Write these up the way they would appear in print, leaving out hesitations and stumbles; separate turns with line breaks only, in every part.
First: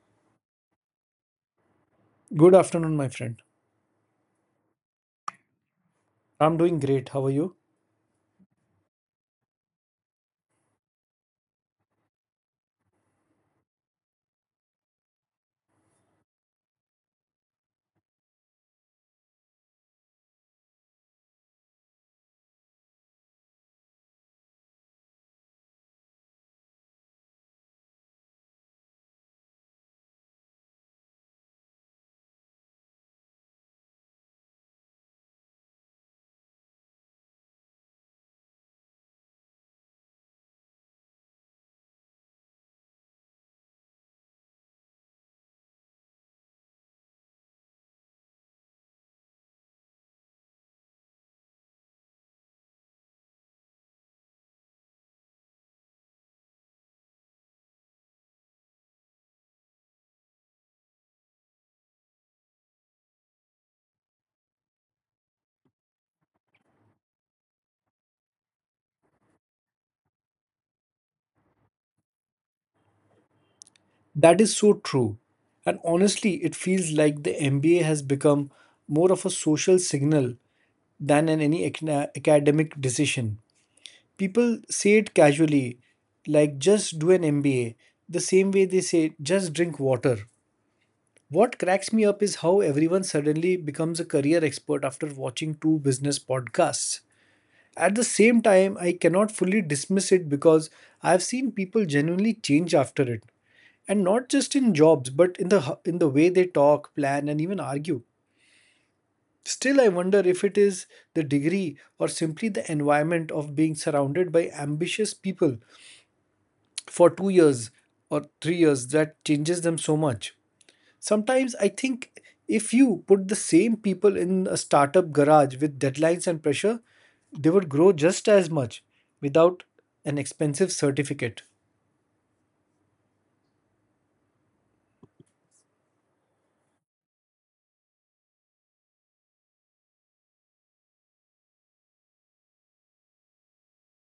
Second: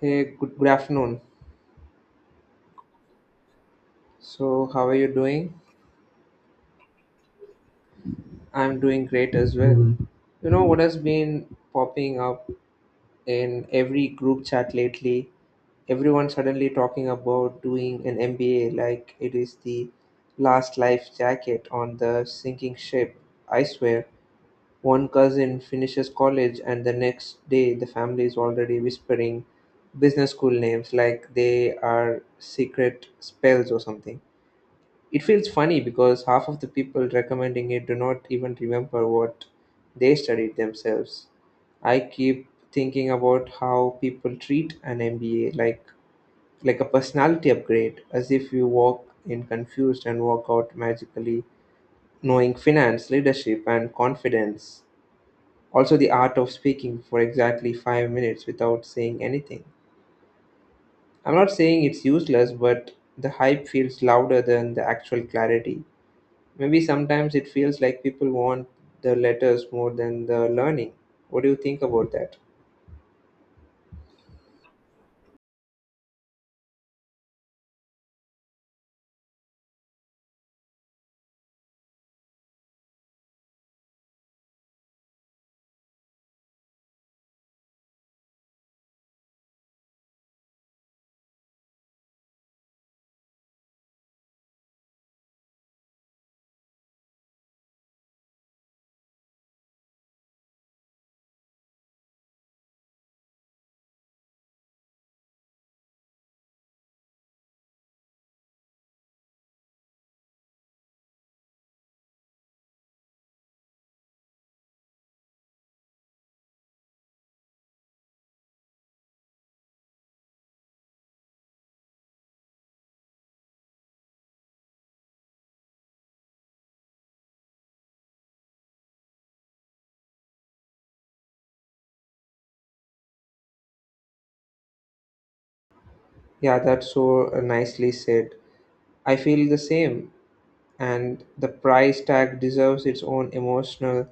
Hey, good afternoon.
Good afternoon, my friend.
So, how are you doing?
I'm doing great. How are you?
I'm doing great as well. Mhm. You know what has been popping up in every group chat lately? Everyone suddenly talking about doing an MBA like it is the last life jacket on the sinking ship. I swear, one cousin finishes college, and the next day the family is already whispering business school names like they are secret spells or something. It feels funny because half of the people recommending it do not even remember what they studied themselves. I keep thinking about how people treat an MBA like a personality upgrade, as if you walk in confused and walk out magically knowing finance, leadership, and confidence. Also, the art of speaking for exactly 5 minutes without saying anything. I'm not saying it's useless, but the hype feels louder than the actual clarity. Maybe sometimes it feels like people want the letters more than the learning. What do you think about that?
That is so true. And honestly, it feels like the MBA has become more of a social signal than an academic decision. People say it casually, like just do an MBA, the same way they say just drink water. What cracks me up is how everyone suddenly becomes a career expert after watching two business podcasts. At the same time, I cannot fully dismiss it because I've seen people genuinely change after it. And not just in jobs, but in the way they talk, plan, and even argue. Still, I wonder if it is the degree or simply the environment of being surrounded by ambitious people for 2 years or 3 years that changes them so much. Sometimes I think if you put the same people in a startup garage with deadlines and pressure, they would grow just as much without an expensive certificate.
Yeah, that's so nicely said. I feel the same. And the price tag deserves its own emotional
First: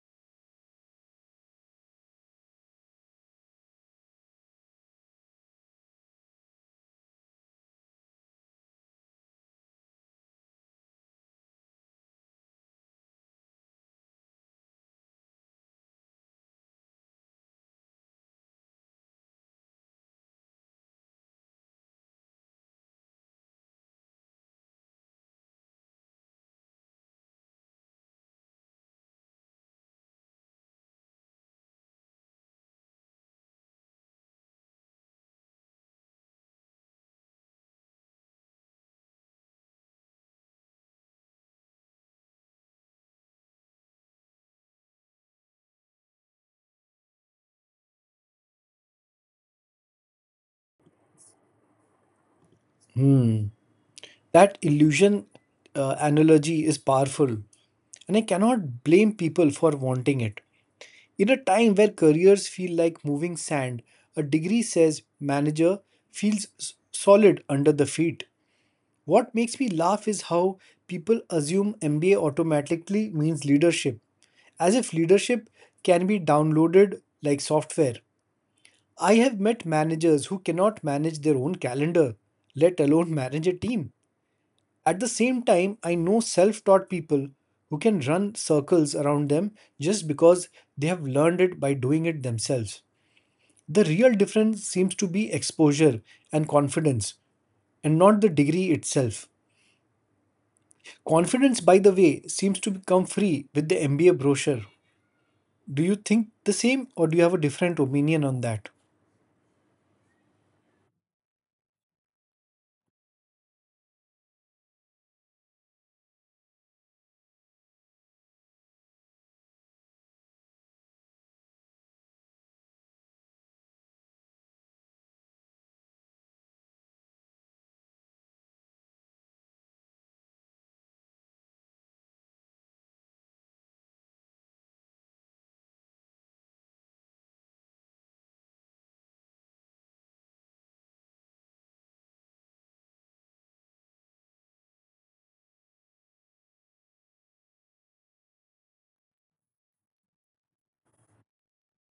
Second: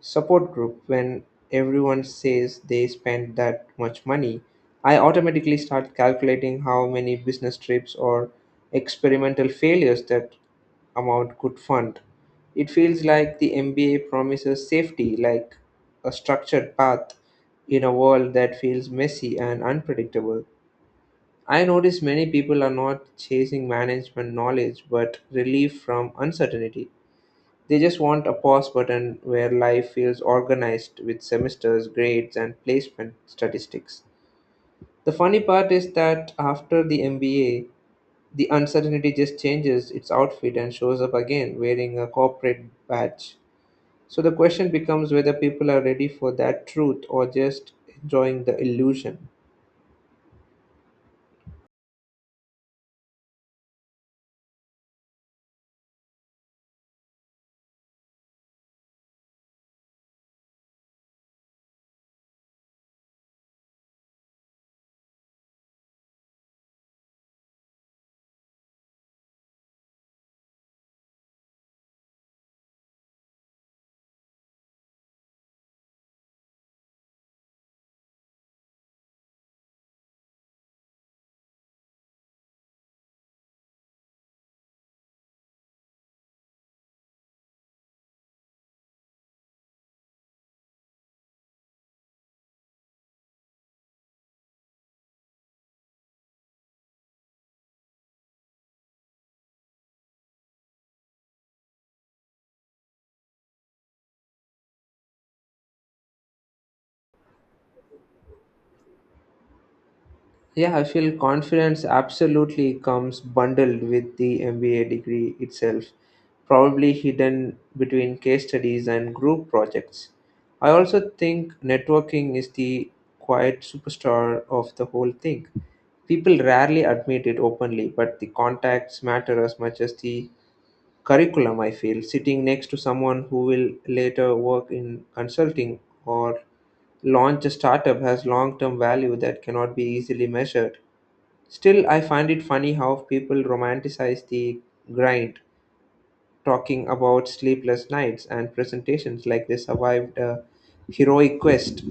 support group. When everyone says they spent that much money, I automatically start calculating how many business trips or experimental failures that amount could fund. It feels like the MBA promises safety, like a structured path in a world that feels messy and unpredictable. I notice many people are not chasing management knowledge but relief from uncertainty. They just want a pause button where life feels organized with semesters, grades, and placement statistics. The funny part is that after the MBA, the uncertainty just changes its outfit and shows up again wearing a corporate badge. So the question becomes whether people are ready for that truth or just enjoying the illusion.
Hmm. That illusion analogy is powerful, and I cannot blame people for wanting it. In a time where careers feel like moving sand, a degree says manager feels solid under the feet. What makes me laugh is how people assume MBA automatically means leadership, as if leadership can be downloaded like software. I have met managers who cannot manage their own calendar, let alone manage a team. At the same time, I know self taught people who can run circles around them just because they have learned it by doing it themselves. The real difference seems to be exposure and confidence, and not the degree itself. Confidence, by the way, seems to become free with the MBA brochure. Do you think the same, or do you have a different opinion on that?
Yeah, I feel confidence absolutely comes bundled with the MBA degree itself, probably hidden between case studies and group projects. I also think networking is the quiet superstar of the whole thing. People rarely admit it openly, but the contacts matter as much as the curriculum, I feel. Sitting next to someone who will later work in consulting or launch a startup has long term value that cannot be easily measured. Still, I find it funny how people romanticize the grind, talking about sleepless nights and presentations like they survived a heroic quest.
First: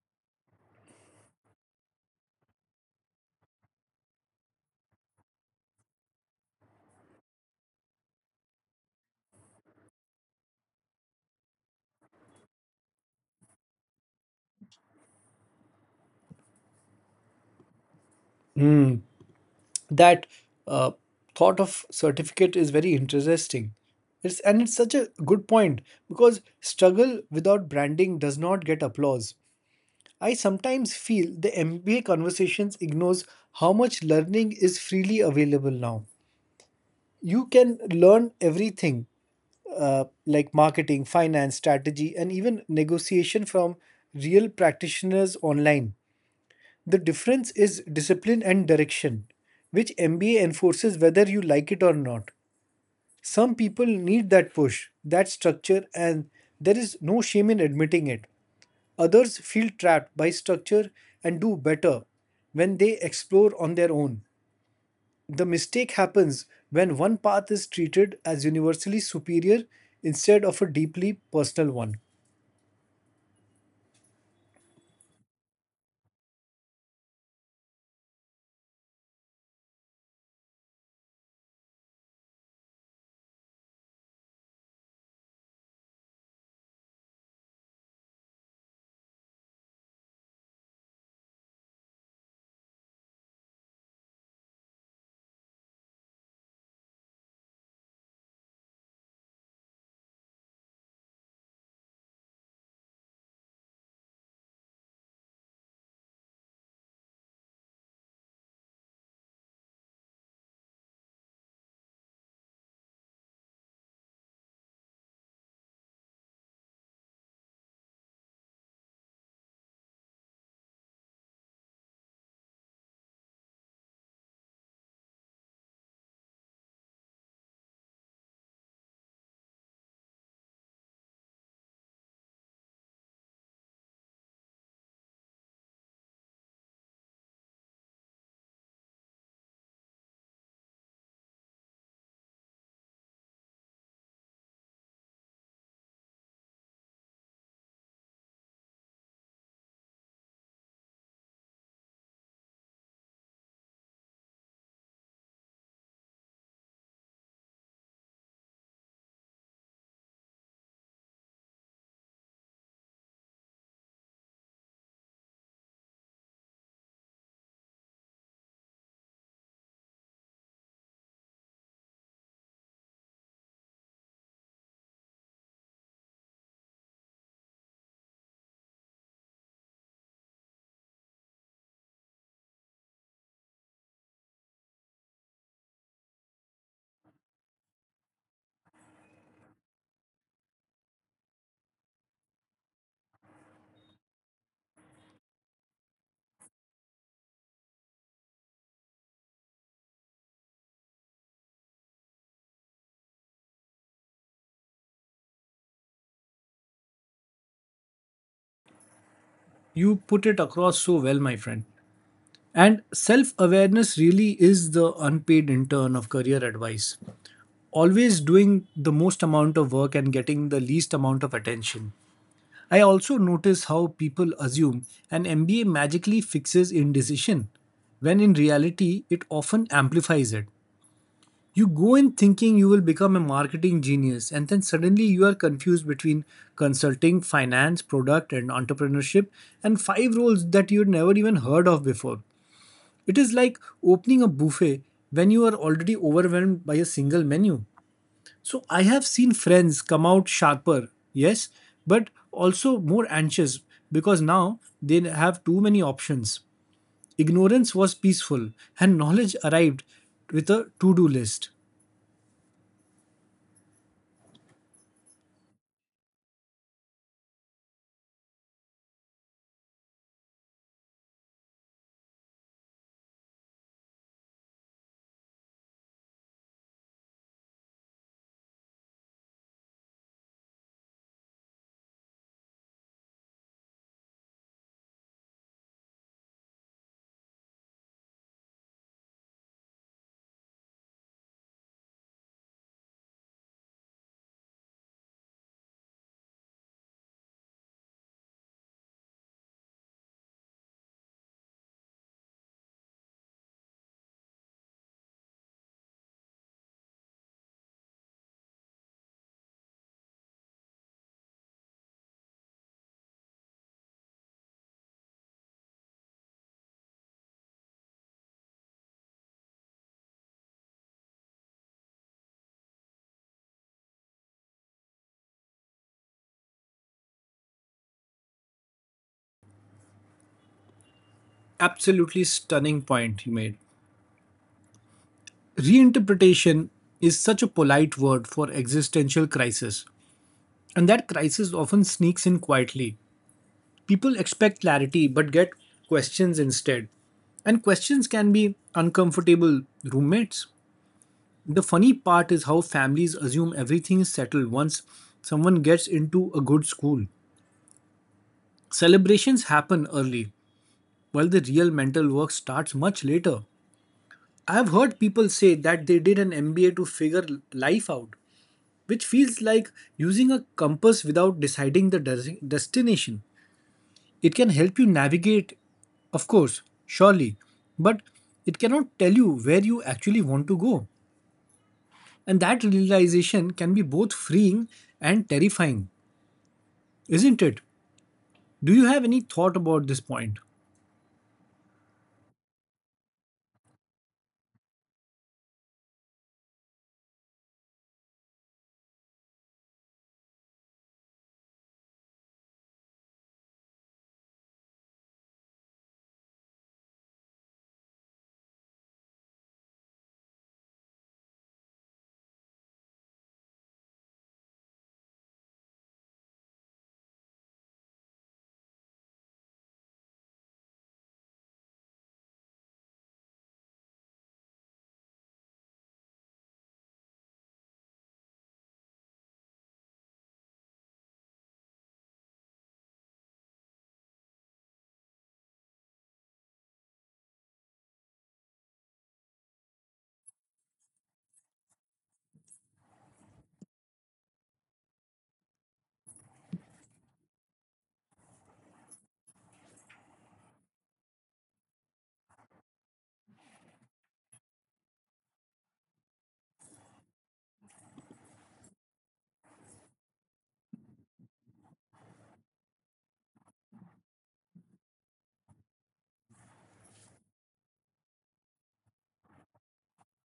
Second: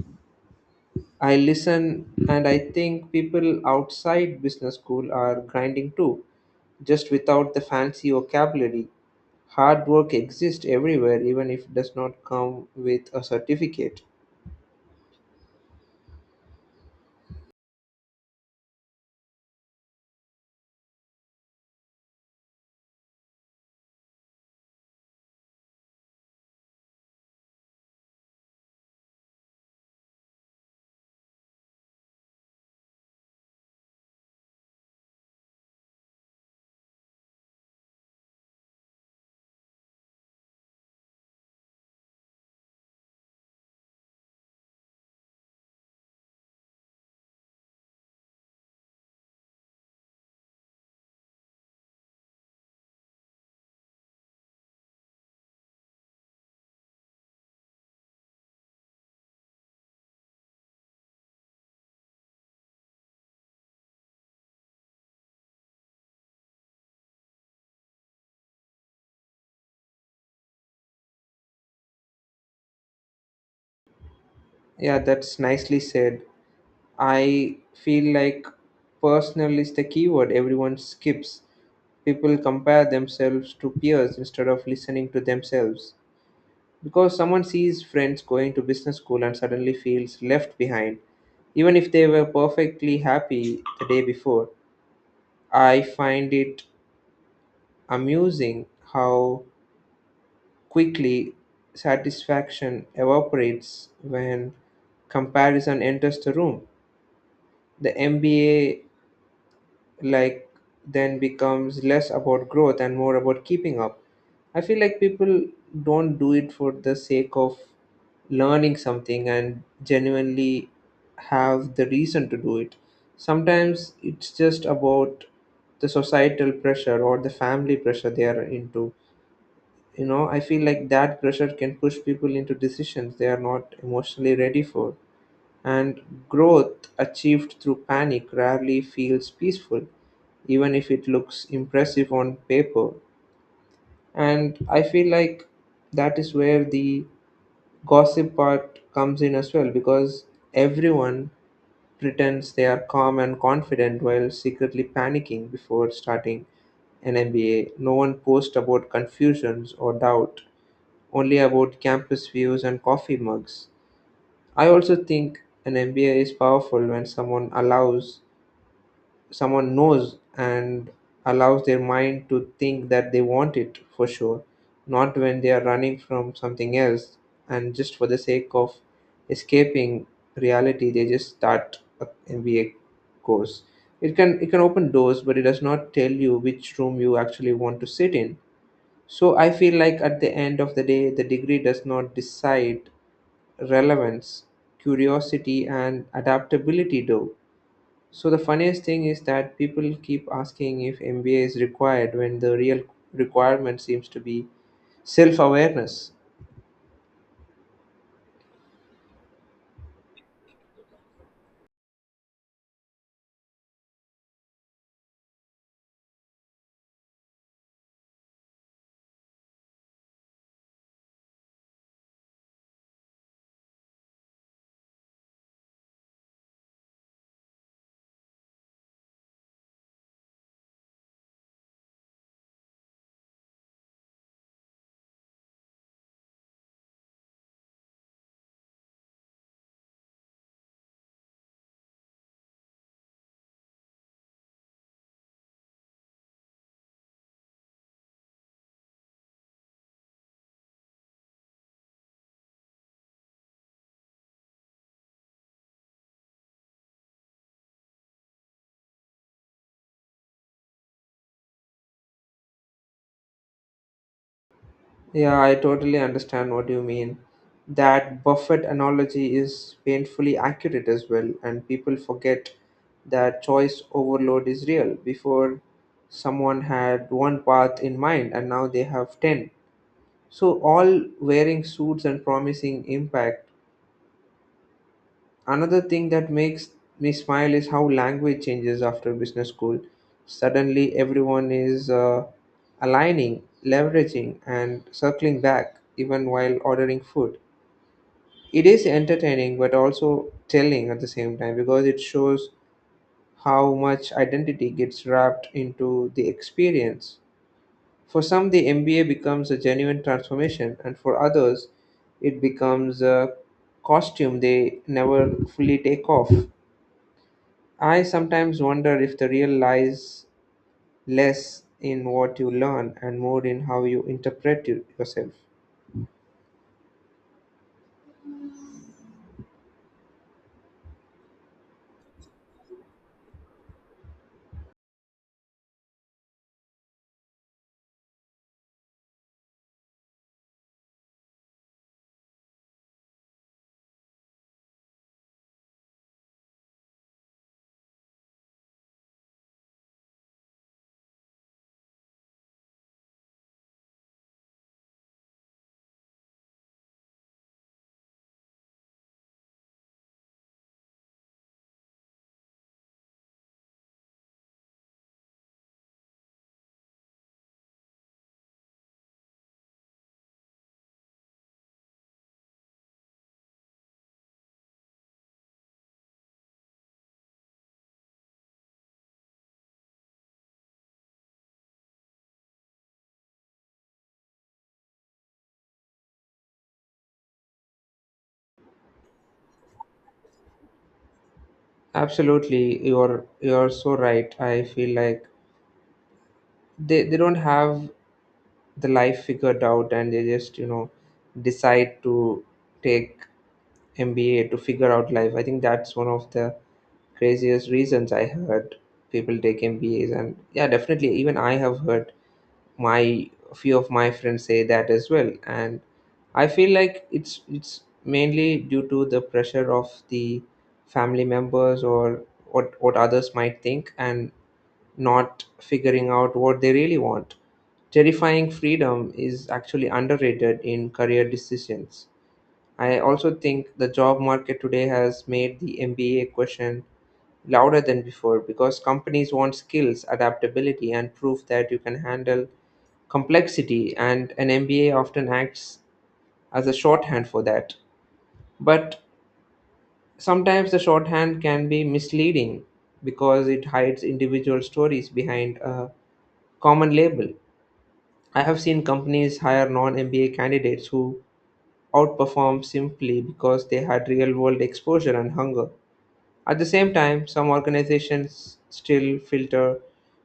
I listen and I think people outside business school are grinding too, just without the fancy vocabulary. Hard work exists everywhere, even if it does not come with a certificate.
Hmm. That uh, thought of certificate is very interesting. It's such a good point because struggle without branding does not get applause. I sometimes feel the MBA conversations ignores how much learning is freely available now. You can learn everything like marketing, finance, strategy, and even negotiation from real practitioners online. The difference is discipline and direction, which MBA enforces whether you like it or not. Some people need that push, that structure, and there is no shame in admitting it. Others feel trapped by structure and do better when they explore on their own. The mistake happens when one path is treated as universally superior instead of a deeply personal one.
Yeah, that's nicely said. I feel like personal is the keyword everyone skips. People compare themselves to peers instead of listening to themselves. Because someone sees friends going to business school and suddenly feels left behind, even if they were perfectly happy the day before. I find it amusing how quickly satisfaction evaporates when comparison enters the room. The MBA like then becomes less about growth and more about keeping up. I feel like people don't do it for the sake of learning something and genuinely have the reason to do it. Sometimes it's just about the societal pressure or the family pressure they are into. You know, I feel like that pressure can push people into decisions they are not emotionally ready for. And growth achieved through panic rarely feels peaceful, even if it looks impressive on paper. And I feel like that is where the gossip part comes in as well, because everyone pretends they are calm and confident while secretly panicking before starting an MBA. No one posts about confusions or doubt, only about campus views and coffee mugs. I also think an MBA is powerful when someone allows, someone knows and allows their mind to think that they want it for sure, not when they are running from something else and just for the sake of escaping reality they just start a MBA course. It can open doors, but it does not tell you which room you actually want to sit in. So I feel like at the end of the day the degree does not decide relevance, curiosity, and adaptability do. So the funniest thing is that people keep asking if MBA is required when the real requirement seems to be self awareness.
You put it across so well, my friend. And self awareness really is the unpaid intern of career advice. Always doing the most amount of work and getting the least amount of attention. I also notice how people assume an MBA magically fixes indecision, when in reality, it often amplifies it. You go in thinking you will become a marketing genius, and then suddenly you are confused between consulting, finance, product, and entrepreneurship, and five roles that you'd never even heard of before. It is like opening a buffet when you are already overwhelmed by a single menu. So, I have seen friends come out sharper, yes, but also more anxious because now they have too many options. Ignorance was peaceful, and knowledge arrived with a to do list.
Yeah, I totally understand what you mean. That Buffett analogy is painfully accurate as well, and people forget that choice overload is real. Before, someone had one path in mind, and now they have 10. So, all wearing suits and promising impact. Another thing that makes me smile is how language changes after business school. Suddenly, everyone is aligning, leveraging, and circling back, even while ordering food. It is entertaining but also telling at the same time because it shows how much identity gets wrapped into the experience. For some, the MBA becomes a genuine transformation, and for others, it becomes a costume they never fully take off. I sometimes wonder if the real lies less in what you learn and more in how you interpret yourself.
Absolutely stunning point you made. Reinterpretation is such a polite word for existential crisis, and that crisis often sneaks in quietly. People expect clarity but get questions instead. And questions can be uncomfortable roommates. The funny part is how families assume everything is settled once someone gets into a good school. Celebrations happen early, while the real mental work starts much later. I've heard people say that they did an MBA to figure life out, which feels like using a compass without deciding the destination. It can help you navigate, of course, surely, but it cannot tell you where you actually want to go. And that realization can be both freeing and terrifying, isn't it? Do you have any thought about this point?
Absolutely, you're so right. I feel like they don't have the life figured out and they just, you know, decide to take MBA to figure out life. I think that's one of the craziest reasons I heard people take MBAs. And yeah, definitely, even I have heard my few of my friends say that as well. And I feel like it's mainly due to the pressure of the family members or what others might think and not figuring out what they really want. Terrifying freedom is actually underrated in career decisions. I also think the job market today has made the MBA question louder than before because companies want skills, adaptability, and proof that you can handle complexity, and an MBA often acts as a shorthand for that. But sometimes the shorthand can be misleading because it hides individual stories behind a common label. I have seen companies hire non MBA candidates who outperform simply because they had real world exposure and hunger. At the same time, some organizations still filter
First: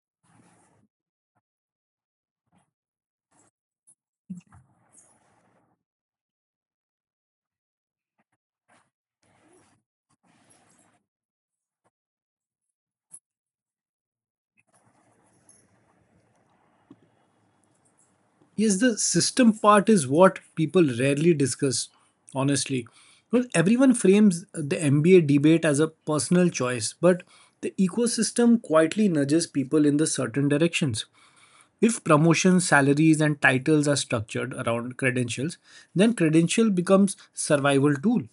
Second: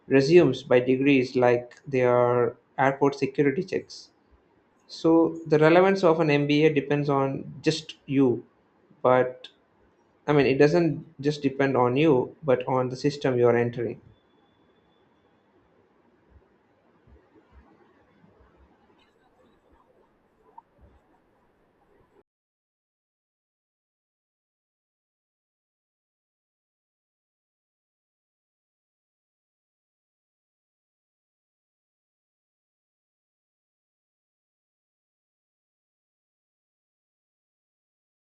resumes by degrees like their airport security checks. So the relevance of an MBA depends on just you, but I mean, it doesn't just depend on you, but on the system you're entering.
Yes, the system part is what people rarely discuss, honestly. Well, everyone frames the MBA debate as a personal choice, but the ecosystem quietly nudges people in the certain directions. If promotions, salaries, and titles are structured around credentials, then credential becomes survival tool.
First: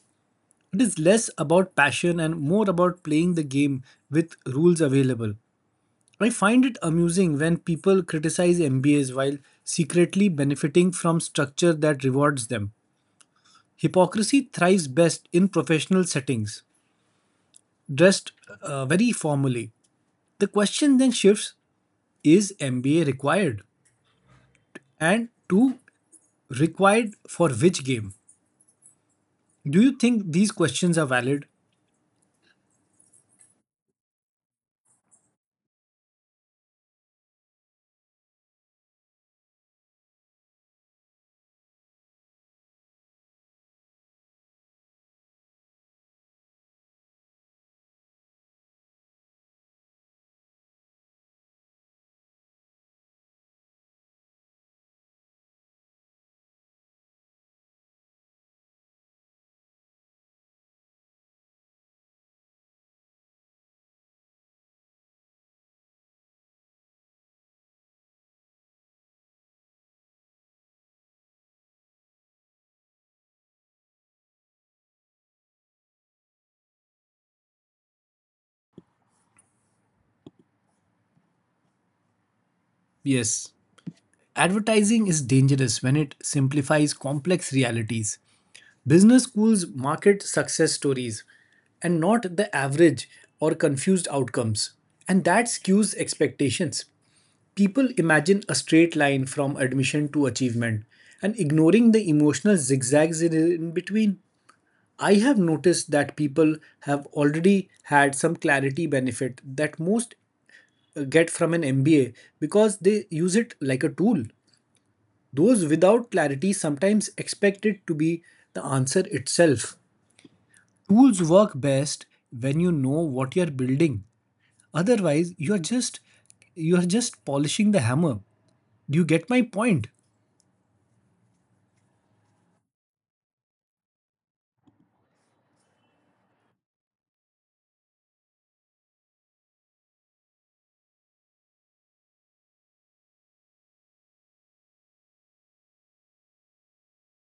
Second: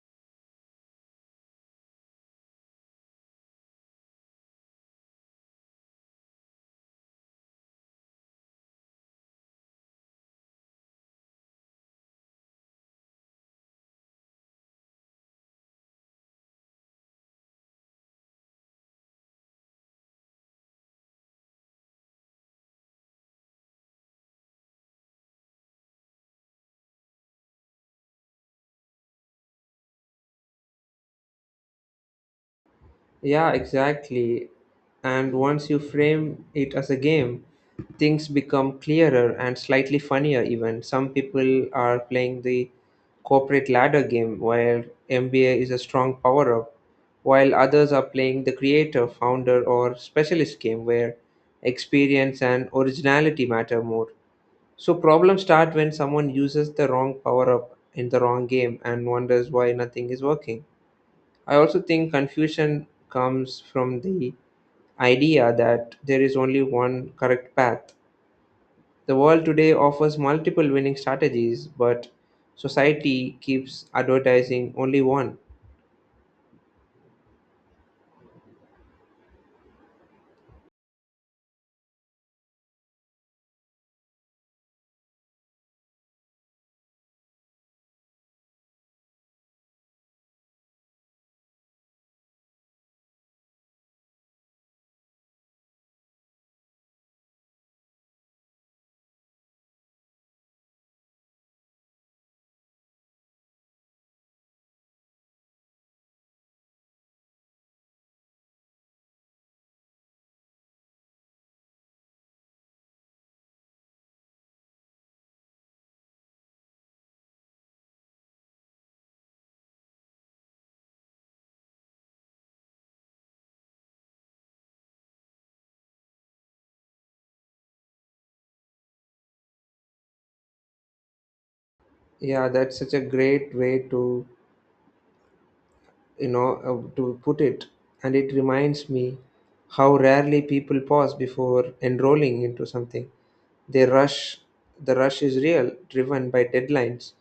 It is less about passion and more about playing the game with rules available. I find it amusing when people criticize MBAs while secretly benefiting from structure that rewards them. Hypocrisy thrives best in professional settings, dressed very formally. The question then shifts is MBA required? And two, required for which game? Do you think these questions are valid?
Yeah, exactly. And once you frame it as a game, things become clearer and slightly funnier, even. Some people are playing the corporate ladder game where MBA is a strong power up, while others are playing the creator, founder, or specialist game where experience and originality matter more. So, problems start when someone uses the wrong power up in the wrong game and wonders why nothing is working. I also think confusion comes from the idea that there is only one correct path. The world today offers multiple winning strategies, but society keeps advertising only one.
Yes. Advertising is dangerous when it simplifies complex realities. Business schools market success stories and not the average or confused outcomes, and that skews expectations. People imagine a straight line from admission to achievement and ignoring the emotional zigzags in between. I have noticed that people have already had some clarity benefit that most get from an MBA because they use it like a tool. Those without clarity sometimes expect it to be the answer itself tools work best when you know what you're building otherwise you're just polishing the hammer. Do you get my point?
Yeah, that's such a great way to, you know, to put it. And it reminds me how rarely people pause before enrolling into something. They rush, the rush is real, driven by deadlines,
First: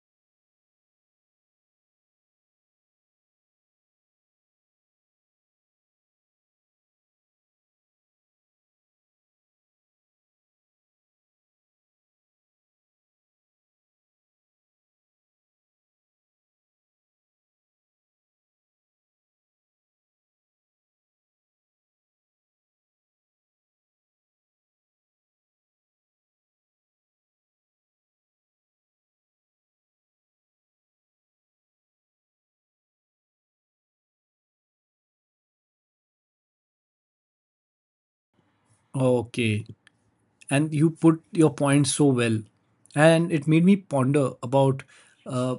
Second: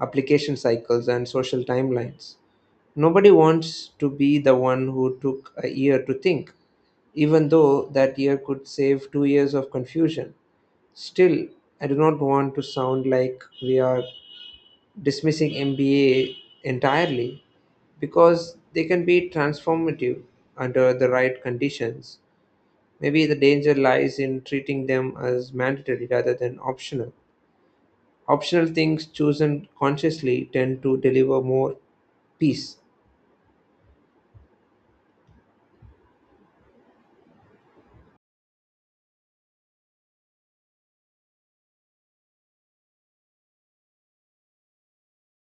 application cycles, and social timelines. Nobody wants to be the one who took a year to think, even though that year could save 2 years of confusion. Still, I do not want to sound like we are dismissing MBA entirely because they can be transformative under the right conditions. Maybe the danger lies in treating them as mandatory rather than optional. Optional things chosen consciously tend to deliver more peace.
Okay, and you put your point so well, and it made me ponder about uh,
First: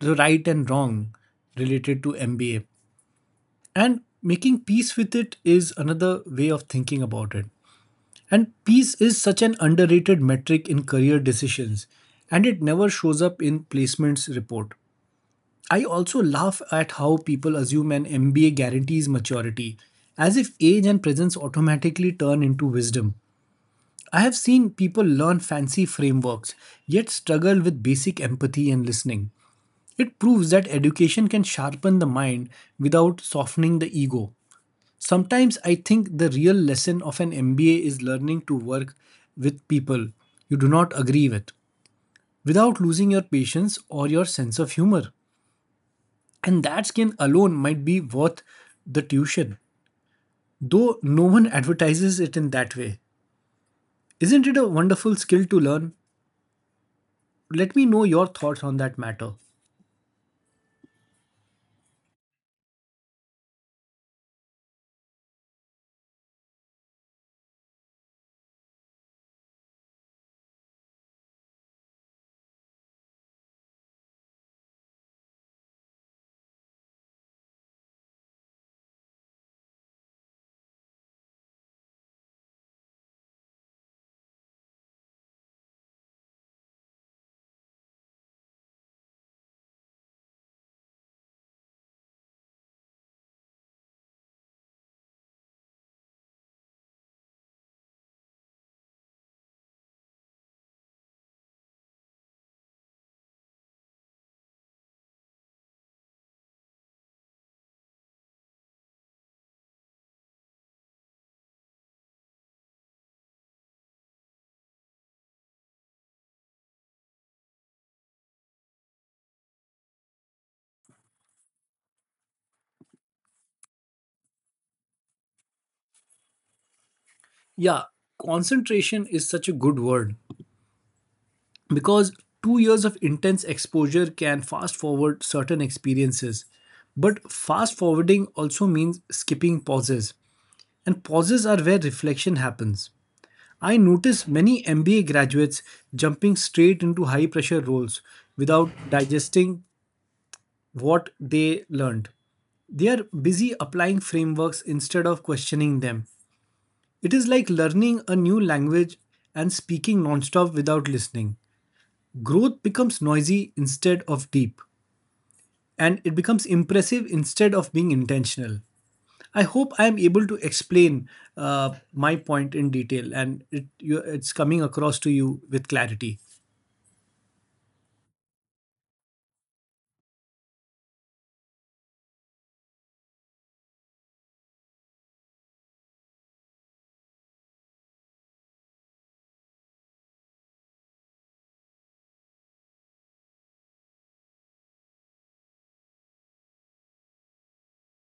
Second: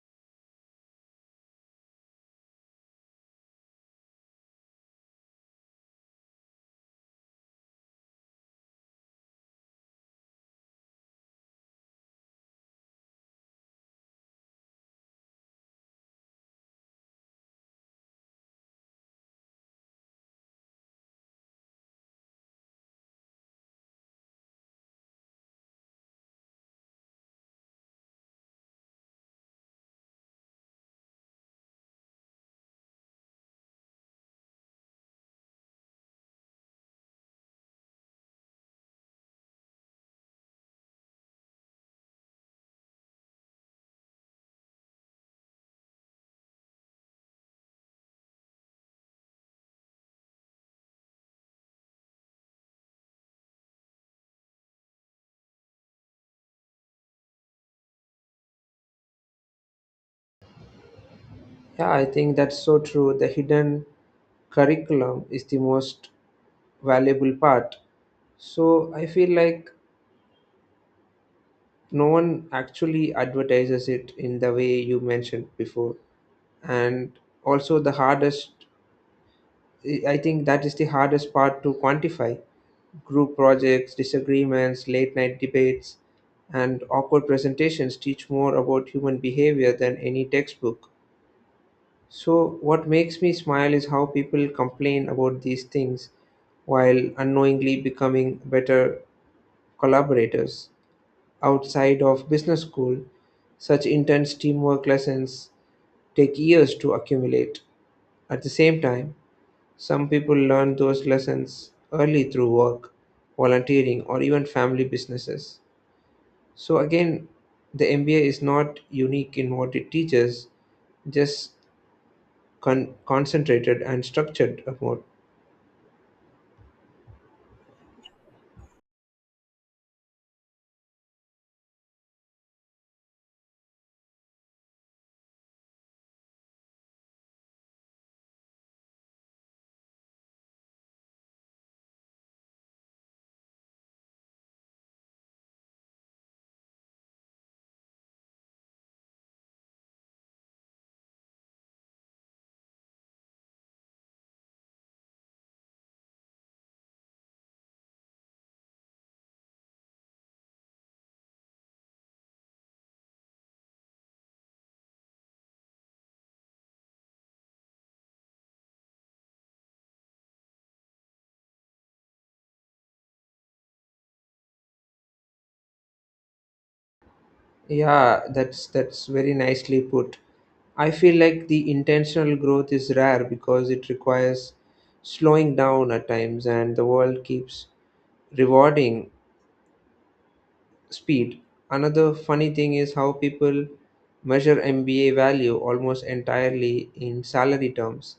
the right and wrong related to MBA, and making peace with it is another way of thinking about it. And peace is such an underrated metric in career decisions, and it never shows up in placements report. I also laugh at how people assume an MBA guarantees maturity, as if age and presence automatically turn into wisdom. I have seen people learn fancy frameworks, yet struggle with basic empathy and listening. It proves that education can sharpen the mind without softening the ego. Sometimes I think the real lesson of an MBA is learning to work with people you do not agree with without losing your patience or your sense of humor. And that skin alone might be worth the tuition, though no one advertises it in that way. Isn't it a wonderful skill to learn? Let me know your thoughts on that matter.
Yeah, I think that's so true. The hidden curriculum is the most valuable part. So I feel like no one actually advertises it in the way you mentioned before. And also, the hardest, I think that is the hardest part to quantify group projects, disagreements, late night debates, and awkward presentations teach more about human behavior than any textbook. So, what makes me smile is how people complain about these things while unknowingly becoming better collaborators. Outside of business school, such intense teamwork lessons take years to accumulate. At the same time, some people learn those lessons early through work, volunteering, or even family businesses. So, again, the MBA is not unique in what it teaches, just concentrated and structured more.
Yeah, concentration is such a good word because 2 years of intense exposure can fast forward certain experiences. But fast forwarding also means skipping pauses, and pauses are where reflection happens. I notice many MBA graduates jumping straight into high pressure roles without digesting what they learned. They are busy applying frameworks instead of questioning them. It is like learning a new language and speaking nonstop without listening. Growth becomes noisy instead of deep, and it becomes impressive instead of being intentional. I hope I am able to explain my point in detail and it's coming across to you with clarity.
Yeah, that's very nicely put. I feel like the intentional growth is rare because it requires slowing down at times and the world keeps rewarding speed. Another funny thing is how people measure MBA value almost entirely in salary terms.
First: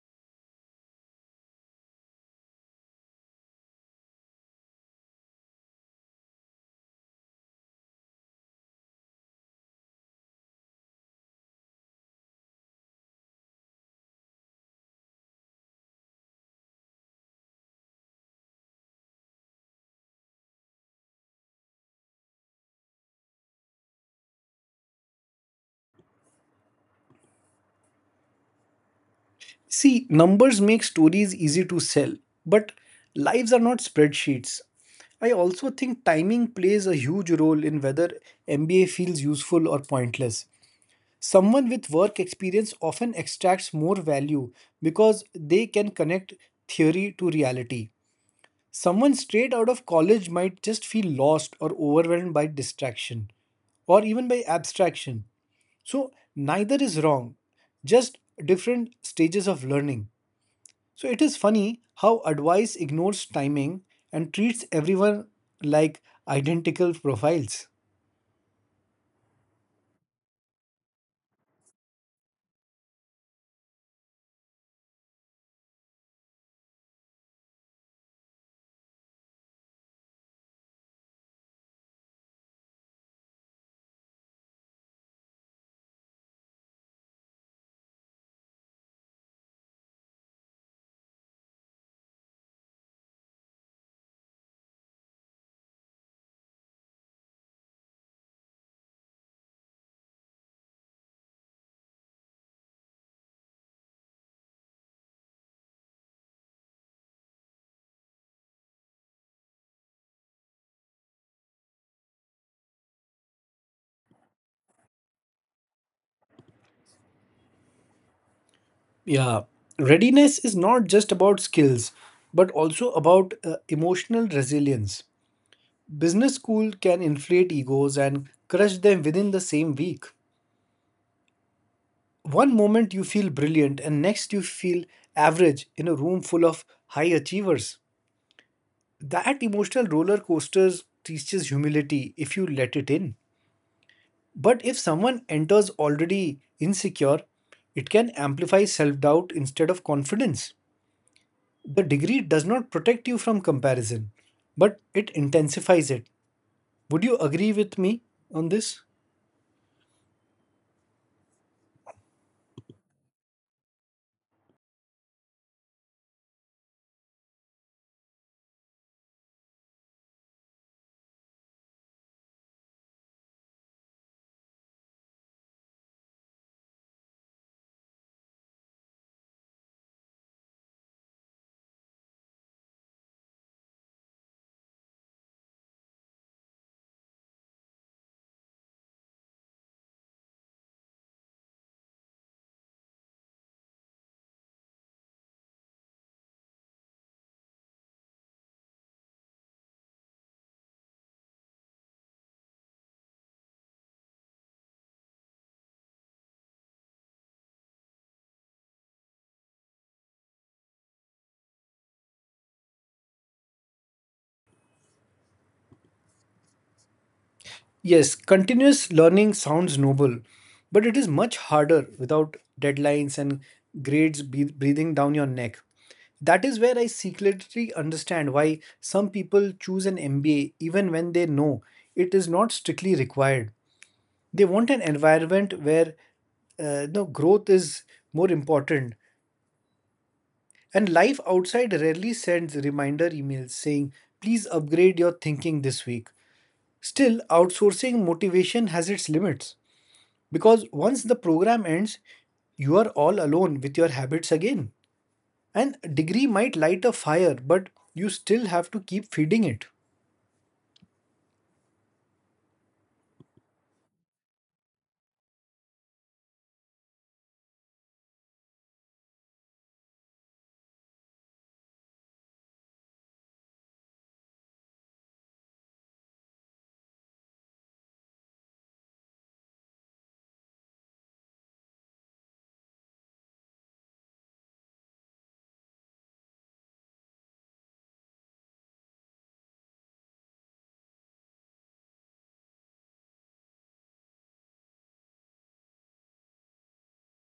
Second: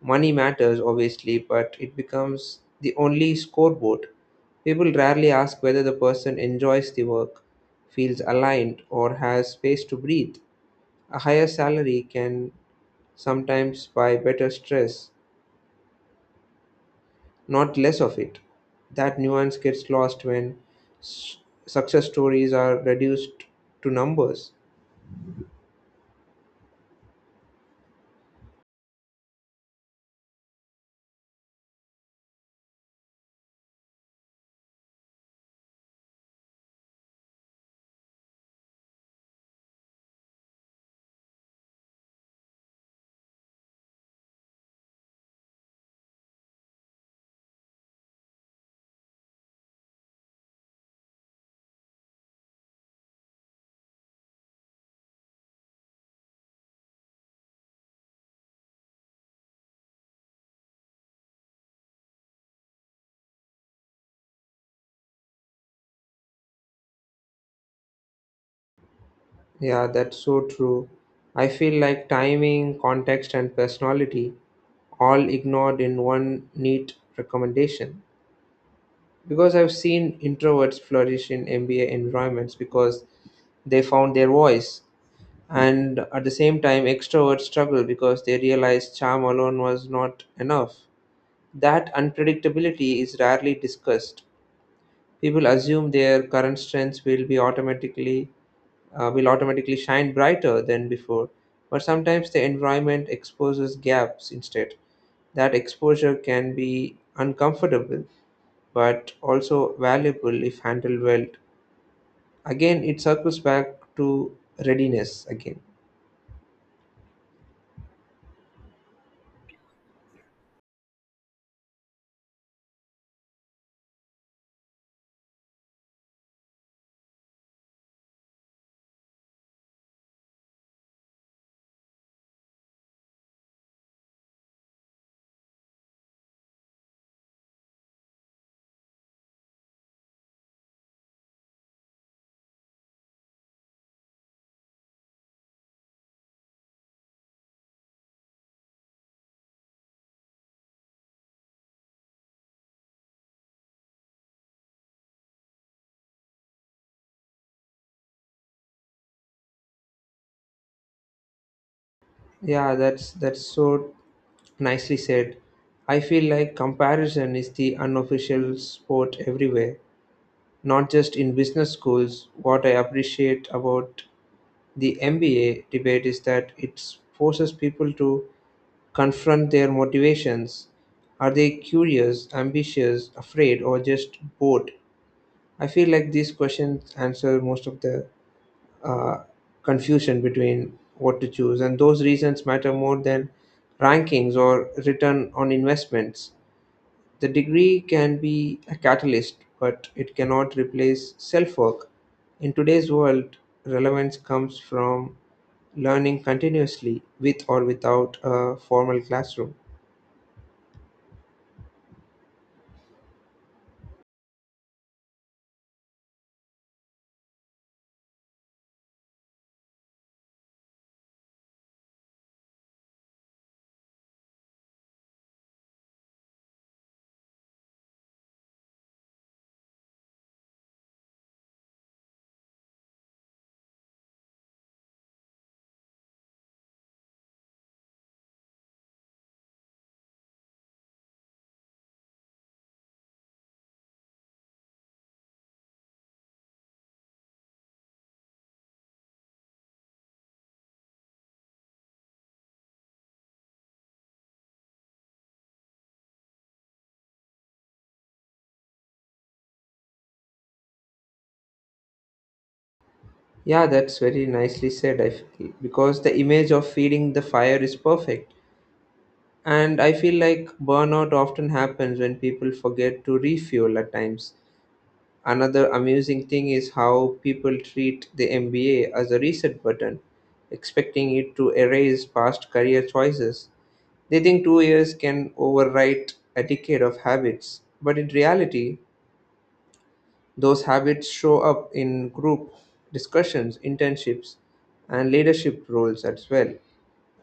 Money matters obviously, but it becomes the only scoreboard. People rarely ask whether the person enjoys the work, feels aligned, or has space to breathe. A higher salary can sometimes buy better stress, not less of it. That nuance gets lost when s- success stories are reduced to numbers.
See, numbers make stories easy to sell, but lives are not spreadsheets. I also think timing plays a huge role in whether MBA feels useful or pointless. Someone with work experience often extracts more value because they can connect theory to reality. Someone straight out of college might just feel lost or overwhelmed by distraction or even by abstraction. So, neither is wrong, just different stages of learning. So it is funny how advice ignores timing and treats everyone like identical profiles.
Yeah, that's so true. I feel like timing, context, and personality all ignored in one neat recommendation. Because I've seen introverts flourish in MBA environments because they found their voice, and at the same time, extroverts struggle because they realize charm alone was not enough. That unpredictability is rarely discussed. People assume their current strengths will be automatically will automatically shine brighter than before, but sometimes the environment exposes gaps instead. That exposure can be uncomfortable but also valuable if handled well. Again, it circles back to readiness again.
Yeah, readiness is not just about skills, but also about emotional resilience. Business school can inflate egos and crush them within the same week. One moment you feel brilliant, and next you feel average in a room full of high achievers. That emotional roller coaster teaches humility if you let it in. But if someone enters already insecure, it can amplify self doubt instead of confidence. The degree does not protect you from comparison, but it intensifies it. Would you agree with me on this?
Yeah, that's so nicely said. I feel like comparison is the unofficial sport everywhere, not just in business schools. What I appreciate about the MBA debate is that it forces people to confront their motivations. Are they curious, ambitious, afraid, or just bored? I feel like these questions answer most of the uh, confusion between what to choose, and those reasons matter more than rankings or return on investments. The degree can be a catalyst, but it cannot replace self work. In today's world, relevance comes from learning continuously with or without a formal classroom.
Yes, continuous learning sounds noble, but it is much harder without deadlines and grades breathing down your neck. That is where I secretly understand why some people choose an MBA even when they know it is not strictly required. They want an environment where no growth is more important. And life outside rarely sends reminder emails saying, please upgrade your thinking this week. Still, outsourcing motivation has its limits because once the program ends, you are all alone with your habits again. And a degree might light a fire, but you still have to keep feeding it.
Yeah, that's very nicely said, I feel, because the image of feeding the fire is perfect. And I feel like burnout often happens when people forget to refuel at times. Another amusing thing is how people treat the MBA as a reset button, expecting it to erase past career choices. They think 2 years can overwrite a decade of habits, but in reality, those habits show up in group discussions, internships, and leadership roles as well.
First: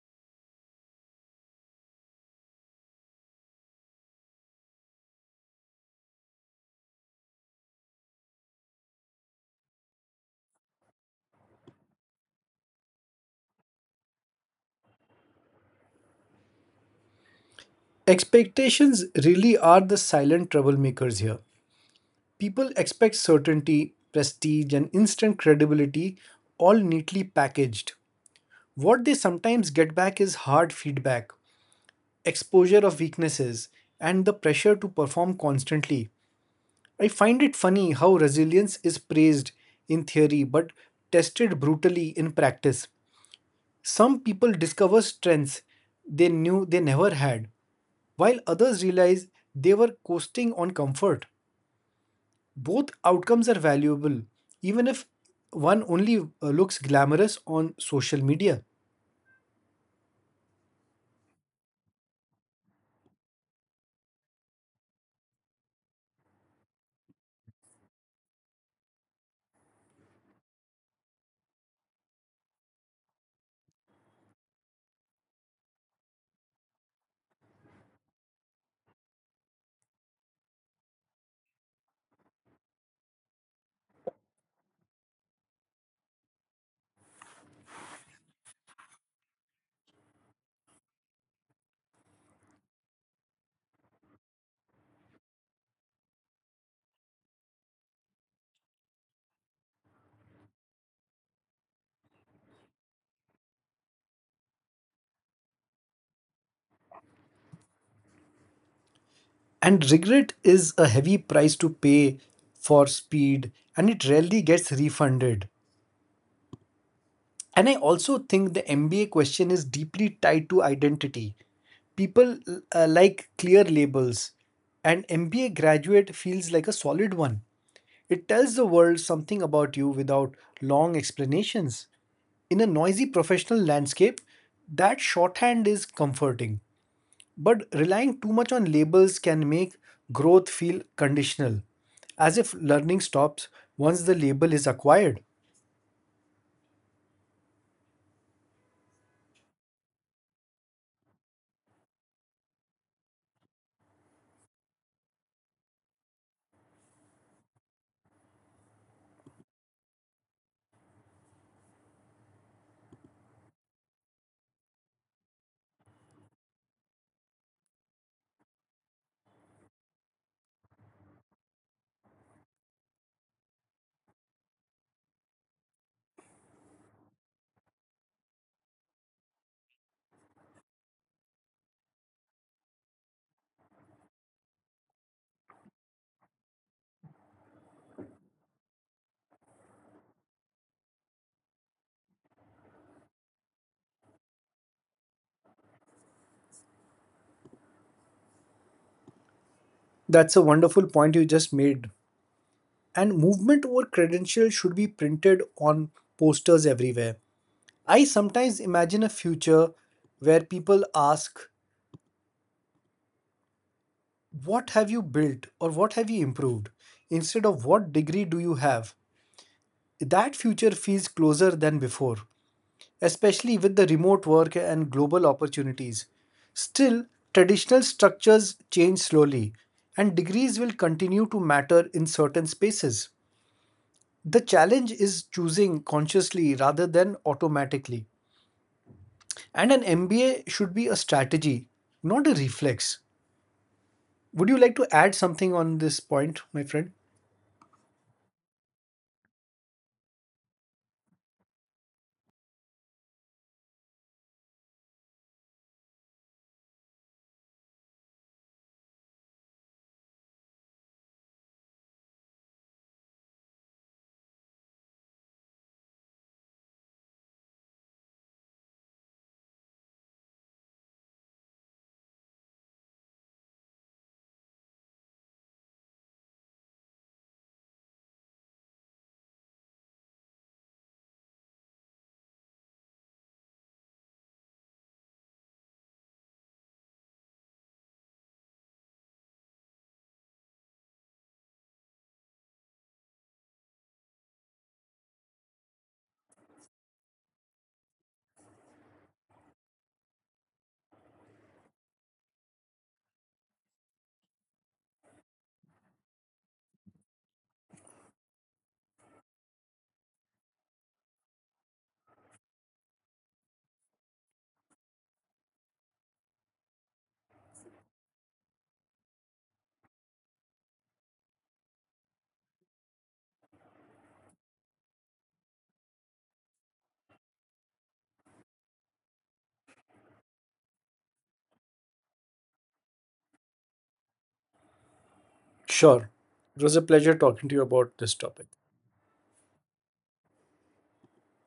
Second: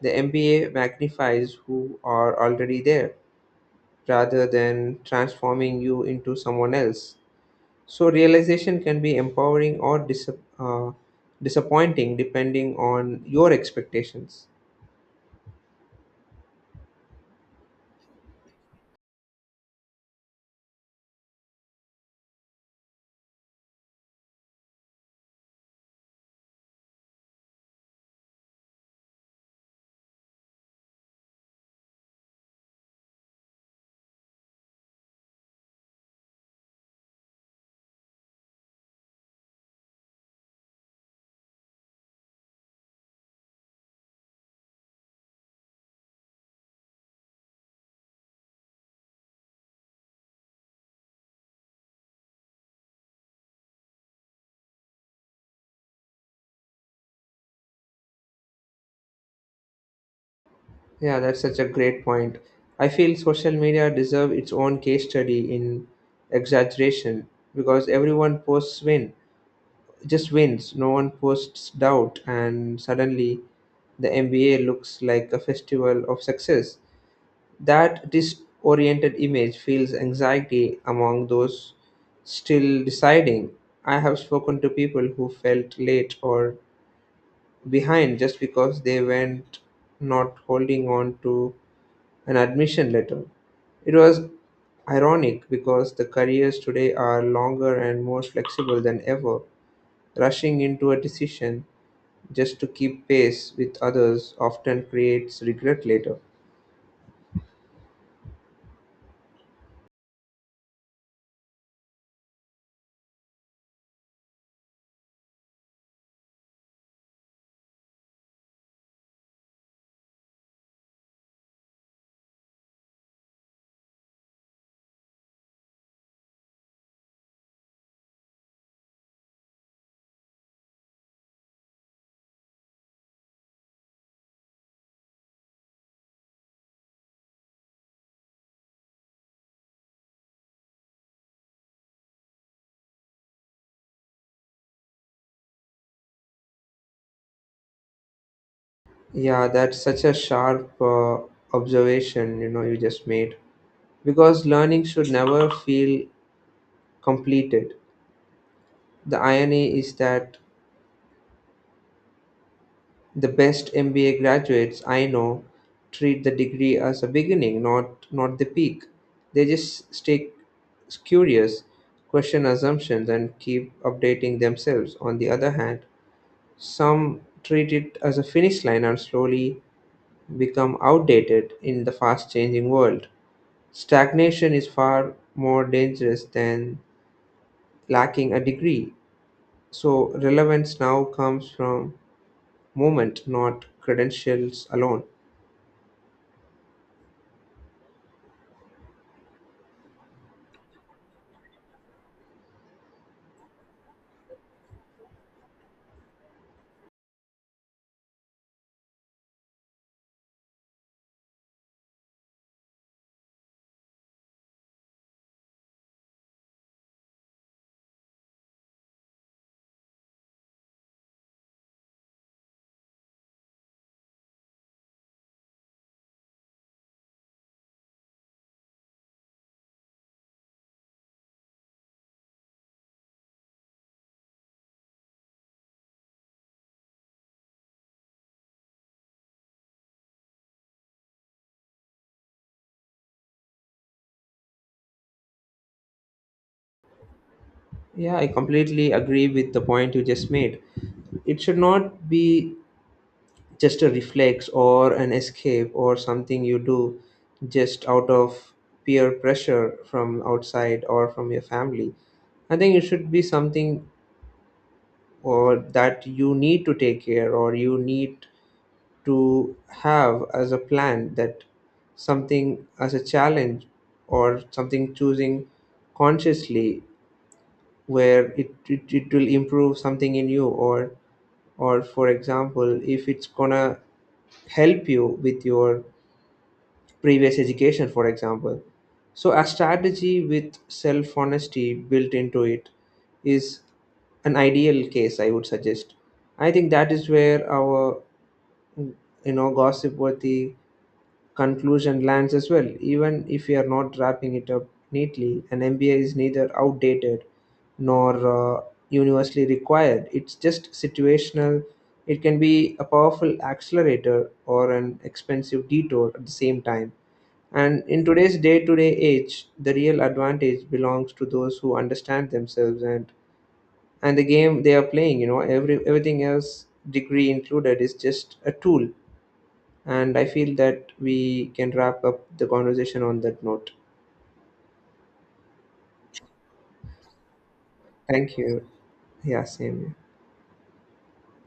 The MBA magnifies who are already there rather than transforming you into someone else. So realization can be empowering or uh, disappointing depending on your expectations.
Expectations really are the silent troublemakers here. People expect certainty, prestige, and instant credibility all neatly packaged. What they sometimes get back is hard feedback, exposure of weaknesses, and the pressure to perform constantly. I find it funny how resilience is praised in theory but tested brutally in practice. Some people discover strengths they knew they never had, while others realize they were coasting on comfort. Both outcomes are valuable, even if one only looks glamorous on social media.
Yeah, that's such a great point. I feel social media deserve its own case study in exaggeration because everyone just wins. No one posts doubt, and suddenly the MBA looks like a festival of success. That disoriented image feels anxiety among those still deciding. I have spoken to people who felt late or behind just because they went not holding on to an admission letter. It was ironic because the careers today are longer and more flexible than ever. Rushing into a decision just to keep pace with others often creates regret later.
And regret is a heavy price to pay for speed, and it rarely gets refunded. And I also think the MBA question is deeply tied to identity. People like clear labels, and MBA graduate feels like a solid one. It tells the world something about you without long explanations. In a noisy professional landscape, that shorthand is comforting. But relying too much on labels can make growth feel conditional, as if learning stops once the label is acquired.
Yeah, that's such a sharp observation, you know, you just made. Because learning should never feel completed. The irony is that the best MBA graduates I know treat the degree as a beginning, not the peak. They just stay curious, question assumptions, and keep updating themselves. On the other hand, some treat it as a finish line and slowly become outdated in the fast changing world. Stagnation is far more dangerous than lacking a degree. So, relevance now comes from moment, not credentials alone.
That's a wonderful point you just made. And movement over credentials should be printed on posters everywhere. I sometimes imagine a future where people ask, what have you built or what have you improved instead of what degree do you have? That future feels closer than before, especially with the remote work and global opportunities. Still, traditional structures change slowly, and degrees will continue to matter in certain spaces. The challenge is choosing consciously rather than automatically, and an MBA should be a strategy, not a reflex. Would you like to add something on this point, my friend?
Yeah, I completely agree with the point you just made. It should not be just a reflex or an escape or something you do just out of peer pressure from outside or from your family. I think it should be something or that you need to take care or you need to have as a plan that something as a challenge or something choosing consciously where it will improve something in you or for example if it's gonna help you with your previous education for example so a strategy with self honesty built into it is an ideal case I would suggest. I think that is where our, you know, gossip worthy conclusion lands as well. Even if we are not wrapping it up neatly, an MBA is neither outdated nor universally required. It's just situational. It can be a powerful accelerator or an expensive detour at the same time. And in today's day to day age, the real advantage belongs to those who understand themselves and the game they are playing. You know, everything else, degree included, is just a tool, and I feel that we can wrap up the conversation on that note.
Sure. It was a pleasure talking to you about this
Thank
topic.
you. Yeah, same here.